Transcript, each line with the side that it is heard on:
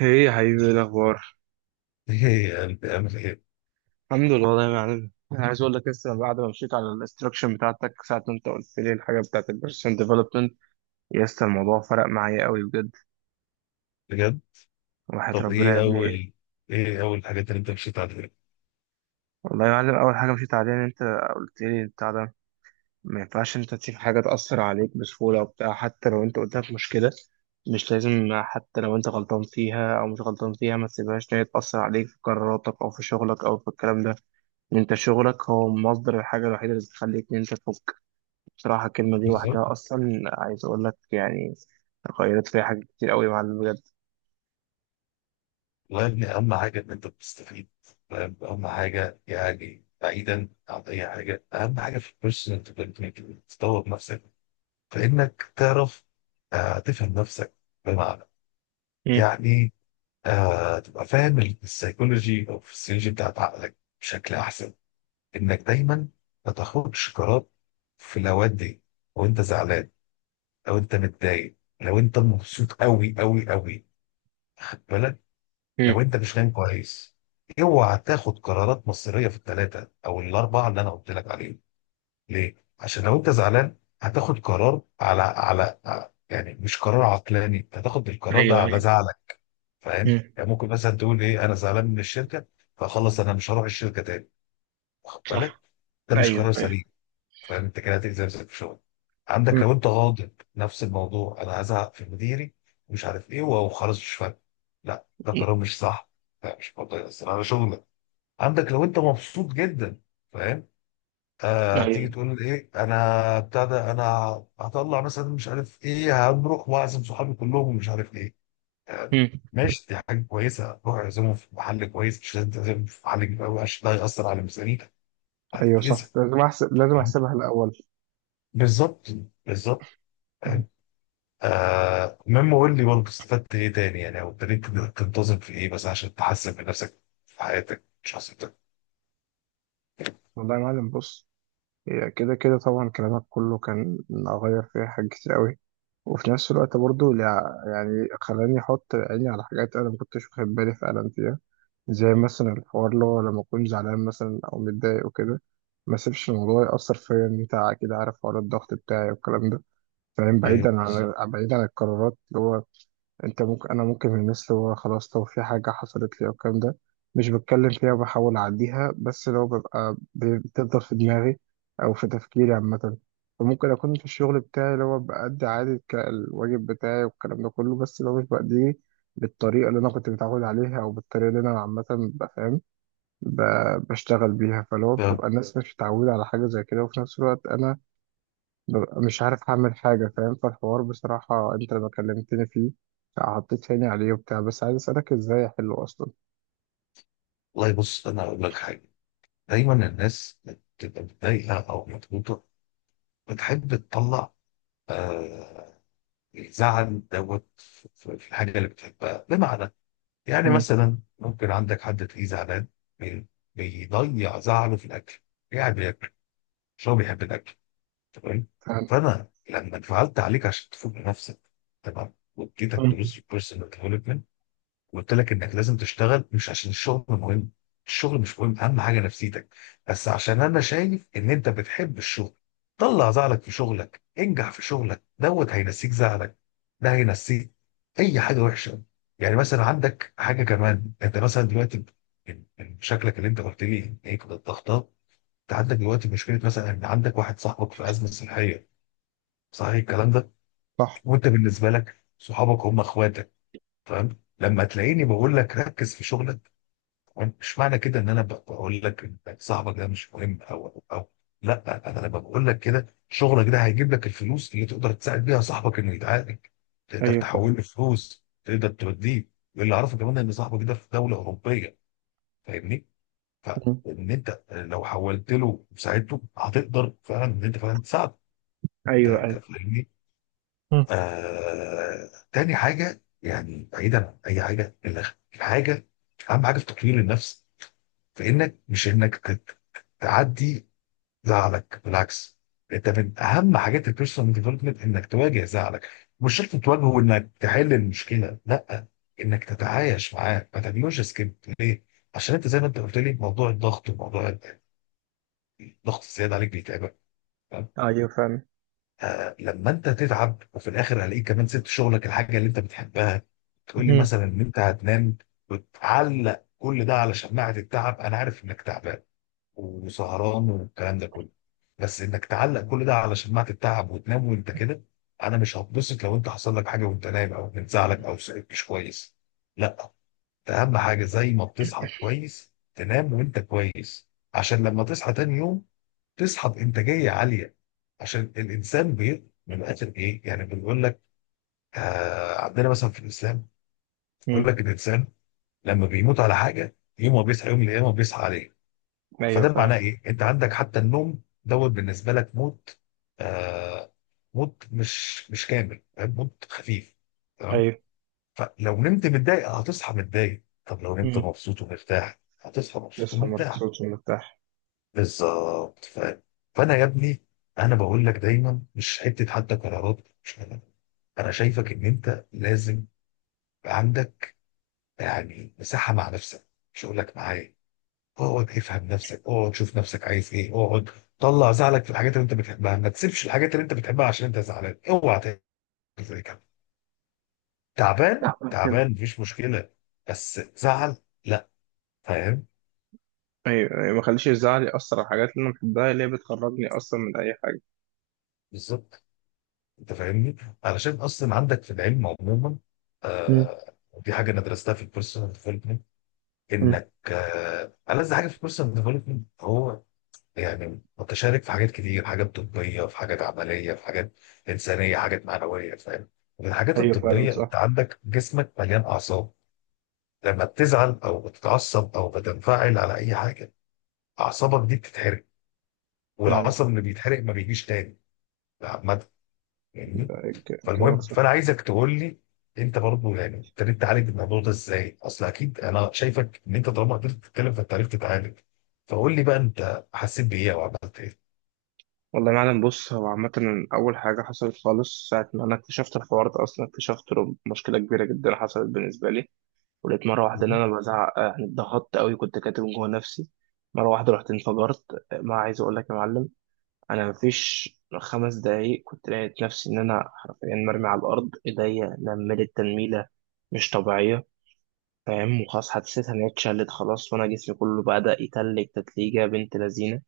right: ايه يا حبيبي، ايه الاخبار؟
left: ايه يعني بتعمل ايه؟
right: الحمد لله والله يا معلم، انا عايز اقول لك لسه بعد ما مشيت على الاستراكشن بتاعتك ساعه ما انت قلت لي الحاجه بتاعت البيرسون ديفلوبمنت. يا اسطى الموضوع فرق معايا قوي بجد.
left: بجد؟
right: وحياة
left: طب
right: ربنا يا ابني،
left: ايه اول الحاجات اللي انت مشيت عليها؟
right: والله يا معلم اول حاجه مشيت عليها ان انت قلت لي بتاع ده، ما ينفعش انت تسيب حاجه تاثر عليك بسهوله وبتاع، حتى لو انت قدامك مشكله مش لازم، حتى لو انت غلطان فيها او مش غلطان فيها ما تسيبهاش ان هي تاثر عليك في قراراتك او في شغلك او في الكلام ده. ان انت شغلك هو مصدر الحاجه الوحيده اللي بتخليك ان انت تفوق. بصراحة الكلمة دي
left: بالظبط.
right: لوحدها أصلا عايز أقول لك يعني غيرت فيها حاجات كتير أوي يا معلم بجد.
left: والله يا ابني، اهم حاجه ان انت بتستفيد. فاهم؟ اهم حاجه يعني بعيدا عن اي حاجه، اهم حاجه في البيرسونال ديفلوبمنت، تطور نفسك، فانك تعرف، تفهم نفسك. بمعنى،
right: مم.
left: يعني، تبقى فاهم السيكولوجي او الفسيولوجي بتاعت عقلك بشكل احسن. انك دايما ما تاخدش قرار في الاوقات دي وانت زعلان، لو انت متضايق، لو انت مبسوط قوي قوي قوي، خد بالك.
right: مم.
left: لو انت مش نايم كويس، اوعى تاخد قرارات مصيريه في الثلاثه او الاربعه اللي انا قلت لك عليهم. ليه؟ عشان لو انت زعلان هتاخد قرار على، يعني مش قرار عقلاني، انت هتاخد القرار ده
right: ايوه
left: على
right: ايوه.
left: زعلك. فاهم؟
right: مم.
left: يعني ممكن مثلا تقول ايه، انا زعلان من الشركه فخلص انا مش هروح الشركه تاني. واخد بالك؟
right: صح.
left: ده مش
right: أيوه
left: قرار
right: أيوه.
left: سليم. فانت كده هتجزي نفسك في شغل. عندك
right: مم.
left: لو انت غاضب نفس الموضوع، انا هزعق في مديري مش عارف ايه وهو خلاص مش فارق. لا، ده قرار مش صح، لا، مش برضه هيأثر على شغلك. عندك لو انت مبسوط جدا، فاهم، تيجي
right: أيوه.
left: تقول ايه، انا بتاع ده انا هطلع مثلا مش عارف ايه، هنروح واعزم صحابي كلهم مش عارف ايه، آه.
right: مم.
left: ماشي، دي حاجه كويسه، روح اعزمهم في محل كويس مش لازم تعزمهم في محل كبير قوي عشان ده هيأثر على ميزانيتك،
right: أيوه
left: هتتأذي.
right: صح، لازم أحسب، لازم أحسبها الأول.
left: بالظبط. بالظبط. آه، مما قول لي برضه استفدت ايه تاني، يعني او ابتديت تنتظم في ايه بس عشان تحسن من نفسك في حياتك مش شخصيتك؟
right: والله يا معلم بص، هي كده كده طبعا كلامك كله كان أغير فيها حاجات كتير قوي، وفي نفس الوقت برضو يعني خلاني أحط عيني على حاجات أنا ما كنتش واخد بالي فعلا فيها. زي مثلا الحوار اللي هو لما أكون زعلان مثلا أو متضايق وكده ما أسيبش الموضوع يأثر فيا. إن أنت أكيد عارف حوار الضغط بتاعي والكلام ده. فاهم؟
left: طيب،
right: بعيدا
left: بالظبط.
right: عن بعيدا عن القرارات اللي هو انت ممكن، انا ممكن من الناس اللي هو خلاص لو في حاجه حصلت لي او الكلام ده مش بتكلم فيها وبحاول اعديها، بس لو ببقى بتفضل في دماغي او في تفكيري عامه. فممكن اكون في الشغل بتاعي اللي هو بأدي عادي الواجب بتاعي والكلام ده كله، بس لو مش بأديه بالطريقه اللي انا كنت متعود عليها او بالطريقه اللي انا عامه ببقى فاهم بشتغل بيها، فلو
left: آه،
right: بتبقى الناس مش متعوده على حاجه زي كده وفي نفس الوقت انا ببقى مش عارف أعمل حاجة. فاهم؟ فالحوار بصراحة أنت لما كلمتني فيه حطيت عيني عليه وبتاع، بس عايز أسألك إزاي أحله أصلا.
left: والله بص، انا اقول لك حاجه. دايما الناس بتبقى متضايقه او مضغوطه بتحب تطلع، آه الزعل دوت في في الحاجه اللي بتحبها. بمعنى، يعني
right: مم.
left: مثلا ممكن عندك حد تلاقيه زعلان بي- بيضيع زعله في الاكل، يعني بياكل، مش هو بيحب الاكل؟ تمام.
right: فاهم.
left: فانا لما انفعلت عليك عشان تفوق لنفسك، تمام، واديتك
right: مم.
left: دروس في البيرسونال ديفلوبمنت، وقلت لك انك لازم تشتغل، مش عشان الشغل مهم، الشغل مش مهم، اهم حاجه نفسيتك، بس عشان انا شايف ان انت بتحب الشغل. طلع زعلك في شغلك، انجح في شغلك دوت هينسيك زعلك. ده هينسيك اي حاجه وحشه. يعني مثلا عندك حاجه كمان، انت مثلا دلوقتي من شكلك اللي انت قلت لي هيك الضغطات، انت عندك دلوقتي مشكله مثلا ان عندك واحد صاحبك في ازمه صحيه، صحيح الكلام ده؟
right: صح.
left: وانت بالنسبه لك صحابك هم اخواتك. فاهم لما تلاقيني بقول لك ركز في شغلك، مش معنى كده ان انا بقول لك إن صاحبك ده مش مهم او، لا، انا لما بقول لك كده، شغلك ده هيجيب لك الفلوس اللي تقدر تساعد بيها صاحبك انه يتعالج. تقدر
right: أيوه فاهم.
left: تحول له فلوس، تقدر توديه. واللي اعرفه كمان ان صاحبك ده في دوله اوروبيه، فاهمني،
right: مم.
left: فان انت لو حولت له وساعدته هتقدر فعلا ان انت فعلا تساعده.
right: أيوه أيوه.
left: فاهمني؟
right: مم.
left: تاني حاجة يعني بعيدا عن أي حاجة، الحاجة أهم حاجة في تطوير النفس، في إنك، مش إنك تعدي زعلك، بالعكس. أنت من أهم حاجات البيرسونال ديفلوبمنت إنك تواجه زعلك. مش شرط تواجهه إنك تحل المشكلة، لا، إنك تتعايش معاه ما تعملوش سكيب. ليه؟ عشان أنت زي ما أنت قلت لي موضوع الضغط، وموضوع الضغط الزيادة عليك بيتعبك.
right: أيوه فاهم.
left: لما انت تتعب وفي الاخر هلاقيك كمان سبت شغلك الحاجه اللي انت بتحبها، تقول لي
right: مم.
left: مثلا ان انت هتنام، وتعلق كل ده على شماعه التعب. انا عارف انك تعبان وسهران والكلام ده كله، بس انك تعلق كل ده على شماعه التعب وتنام وانت كده، انا مش هتبسط لو انت حصل لك حاجه وانت نايم او بتزعلك او صحيت مش كويس. لا، ده اهم حاجه، زي ما بتصحى كويس تنام وانت كويس. عشان لما تصحى تاني يوم، تصحى بانتاجيه عاليه. عشان الانسان من الاخر ايه يعني بنقول لك، عندنا مثلا في الاسلام يقول
right: مم.
left: لك الانسان لما بيموت على حاجه، يوم ما بيصحى يوم القيامه بيصحى عليه.
right: أيوه
left: فده
right: فاهم.
left: معناه ايه؟ انت عندك حتى النوم دوت بالنسبه لك موت، آه موت مش كامل، فاهم؟ موت خفيف، تمام.
right: ايوه.
left: فلو نمت متضايق هتصحى متضايق، طب لو نمت
right: مم.
left: مبسوط ومرتاح هتصحى مبسوط
right: تصحى
left: ومرتاح.
right: مبسوط ومرتاح.
left: بالظبط، فاهم. فانا يا ابني، انا بقول لك دايما، مش حتى قرارات، مش قرارات. انا شايفك ان انت لازم يبقى عندك، يعني، مساحه مع نفسك، مش هقول لك معايا. اقعد افهم نفسك، اقعد شوف نفسك عايز ايه، اقعد، طلع زعلك في الحاجات اللي انت بتحبها، ما تسيبش الحاجات اللي انت بتحبها عشان انت زعلان، اوعى تعمل زي كده. تعبان،
right: تعمل كده.
left: تعبان مفيش مشكله، بس زعل، لا، فاهم.
right: أيوه أيوه، ما خليش الزعل يأثر على الحاجات اللي أنا بحبها، اللي هي بتخرجني أصلا من أي حاجة.
left: بالظبط. انت فاهمني؟ علشان اصلا عندك في العلم عموما،
right: مم.
left: ودي حاجه انا درستها في البيرسونال ديفلوبمنت،
right: مم.
left: انك، ألذ حاجه في البيرسونال ديفلوبمنت هو، يعني متشارك في حاجات كتير، حاجات طبيه، في حاجات عمليه، في حاجات انسانيه، حاجات معنويه، فاهم؟ من الحاجات
right: أيوه فعلا
left: الطبيه،
right: صح.
left: انت عندك جسمك مليان اعصاب، لما بتزعل او بتتعصب او بتنفعل على اي حاجه اعصابك دي بتتحرق،
right: فعلا.
left: والعصب اللي بيتحرق ما بيجيش تاني، عامه.
right: كلامك
left: فالمهم، فانا
right: صح.
left: عايزك تقول لي، انت برضه يعني ابتديت تعالج الموضوع ده ازاي؟ اصل اكيد انا شايفك ان انت طالما قدرت تتكلم فانت عرفت تتعالج. فقول لي بقى، انت حسيت بايه او عملت ايه؟
right: والله يا معلم بص، هو عامة أول حاجة حصلت خالص ساعة ما أنا اكتشفت الحوار ده أصلا، اكتشفت له مشكلة كبيرة جدا حصلت بالنسبة لي. ولقيت مرة واحدة إن
left: مم.
right: أنا بزعق، يعني اتضغطت أوي كنت كاتب جوه نفسي. مرة واحدة رحت انفجرت. ما عايز أقول لك يا معلم، أنا مفيش خمس دقايق كنت لقيت نفسي إن أنا حرفيا مرمي على الأرض، إيديا نملت تنميلة مش طبيعية. فاهم؟ وخلاص حسيت إن هي اتشلت خلاص، وأنا جسمي كله بدأ يتلج تتليجة بنت لذينة.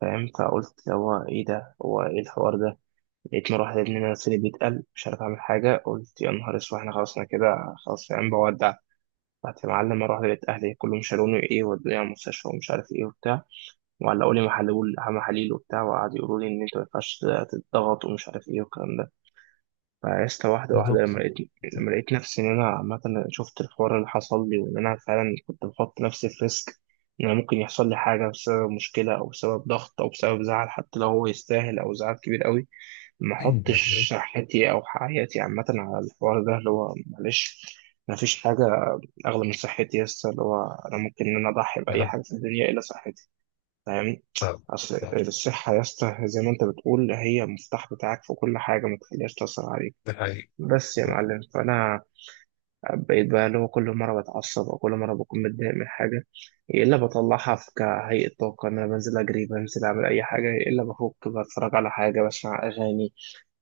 right: فاهم؟ فقلت هو إيه ده، هو إيه الحوار ده. لقيت مروحة يا ابني مناخيري بيتقل، مش عارف اعمل حاجة. قلت يا نهار اسود احنا خلاص، انا كده خلاص يا عم بودع. رحت يا معلم مروحة لقيت اهلي كلهم شالوني ايه، ودوني على المستشفى ومش عارف ايه وبتاع، وعلقوا لي محلول محاليل وبتاع، وقعدوا يقولوا لي ان انت ما ينفعش تتضغط ومش عارف ايه والكلام ده. فعشت واحدة واحدة.
left: بالظبط.
right: لما لقيت نفسي إن أنا عامة شفت الحوار اللي حصل لي وإن أنا فعلا كنت بحط نفسي في ريسك، إن أنا ممكن يحصل لي حاجة بسبب مشكلة أو بسبب ضغط أو بسبب زعل، حتى لو هو يستاهل أو زعل كبير قوي ما أحطش
left: طيب.
right: صحتي أو حياتي عامة على الحوار ده اللي هو معلش ما فيش حاجة أغلى من صحتي. يس اللي هو أنا ممكن إن أنا أضحي بأي
left: أنا-
right: حاجة في الدنيا إلا صحتي. فاهمني؟
left: ف-
right: أصل
left: ف-
right: الصحة يا اسطى زي ما أنت بتقول هي المفتاح بتاعك في كل حاجة، ما تخليهاش تأثر عليك.
left: ده حقيقي.
right: بس يا معلم فانا بقيت بقى اللي هو كل مره بتعصب او كل مره بكون متضايق من حاجه يا الا بطلعها في كهيئه طاقه ان انا بنزل اجري، بنزل اعمل اي حاجه، يا الا بفك بتفرج على حاجه، بسمع اغاني.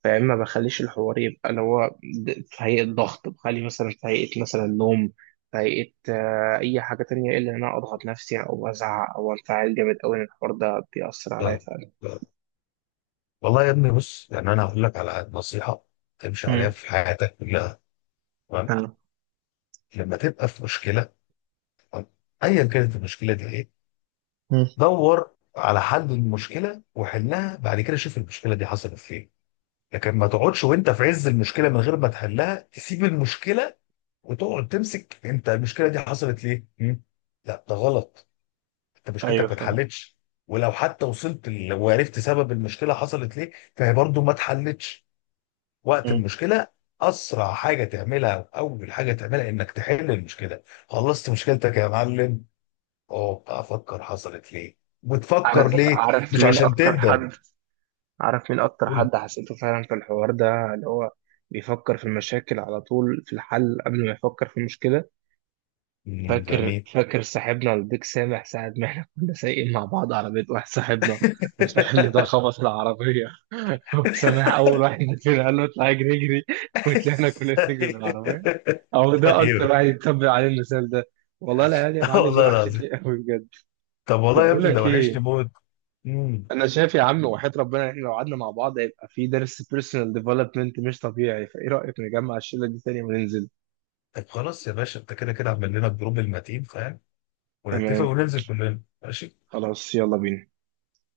right: فيا اما بخليش الحوار يبقى اللي هو في هيئه ضغط، بخلي مثلا في هيئه مثلا نوم، في هيئه اي حاجه تانية، الا ان انا اضغط نفسي او ازعق او انفعل جامد قوي ان الحوار ده بيأثر عليا
left: ف-
right: فعلا.
left: ف- والله يا ابني بص، يعني انا هقول لك على نصيحه تمشي عليها
right: امم
left: في حياتك كلها، تمام.
right: آه.
left: لما تبقى في مشكله، تمام؟ ايا كانت المشكله دي ايه،
right: مم.
left: دور على حل المشكله وحلها، بعد كده شوف المشكله دي حصلت فين. لكن ما تقعدش وانت في عز المشكله من غير ما تحلها تسيب المشكله وتقعد تمسك، انت المشكله دي حصلت ليه؟ مم؟ لا، ده غلط، انت مشكلتك
right: ايوه
left: ما
right: فاهم.
left: اتحلتش. ولو حتى وصلت وعرفت سبب المشكله حصلت ليه، فهي برضو ما اتحلتش وقت
right: مم.
left: المشكله. اسرع حاجه تعملها او اول حاجه تعملها انك تحل المشكله. خلصت مشكلتك يا معلم، اه افكر حصلت ليه، وتفكر
right: عارف
left: ليه،
right: عارف
left: مش
right: مين
left: عشان
right: اكتر
left: تندم.
right: حد، عارف مين أكتر
left: تقول،
right: حد حسيته فعلا في الحوار ده اللي هو بيفكر في المشاكل على طول في الحل قبل ما يفكر في المشكلة؟
left: "مم، ده
right: فاكر
left: مين
right: فاكر صاحبنا البيك سامح ساعة ما احنا كنا سايقين مع بعض على بيت واحد صاحبنا، وصاحبنا ده خبط العربية سامح أول واحد فينا قال له اطلع اجري اجري، وطلعنا كلنا نجري من العربية. أو ده
left: ايوه.
right: أكتر واحد يتبع عليه المثال ده. والله العيال يا
left: اه،
right: معلم دي
left: والله العظيم.
right: وحشتني قوي بجد.
left: طب،
right: طب
left: والله يا
right: بقول
left: ابني ده
right: لك
left: وحشني
right: إيه،
left: موت. امم.
right: انا شايف يا عم وحياة ربنا احنا لو قعدنا مع بعض هيبقى في درس بيرسونال ديفلوبمنت مش طبيعي، فايه رأيك نجمع الشلة دي تاني وننزل؟
left: طب خلاص يا باشا، انت كده كده عمل لنا الجروب المتين، فاهم، ونتفق
right: تمام.
left: وننزل كلنا، ماشي.
right: خلاص يلا بينا.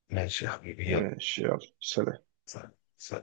left: ماشي يا حبيبي، يلا،
right: ماشي يلا، سلام.
left: سلام. سلام.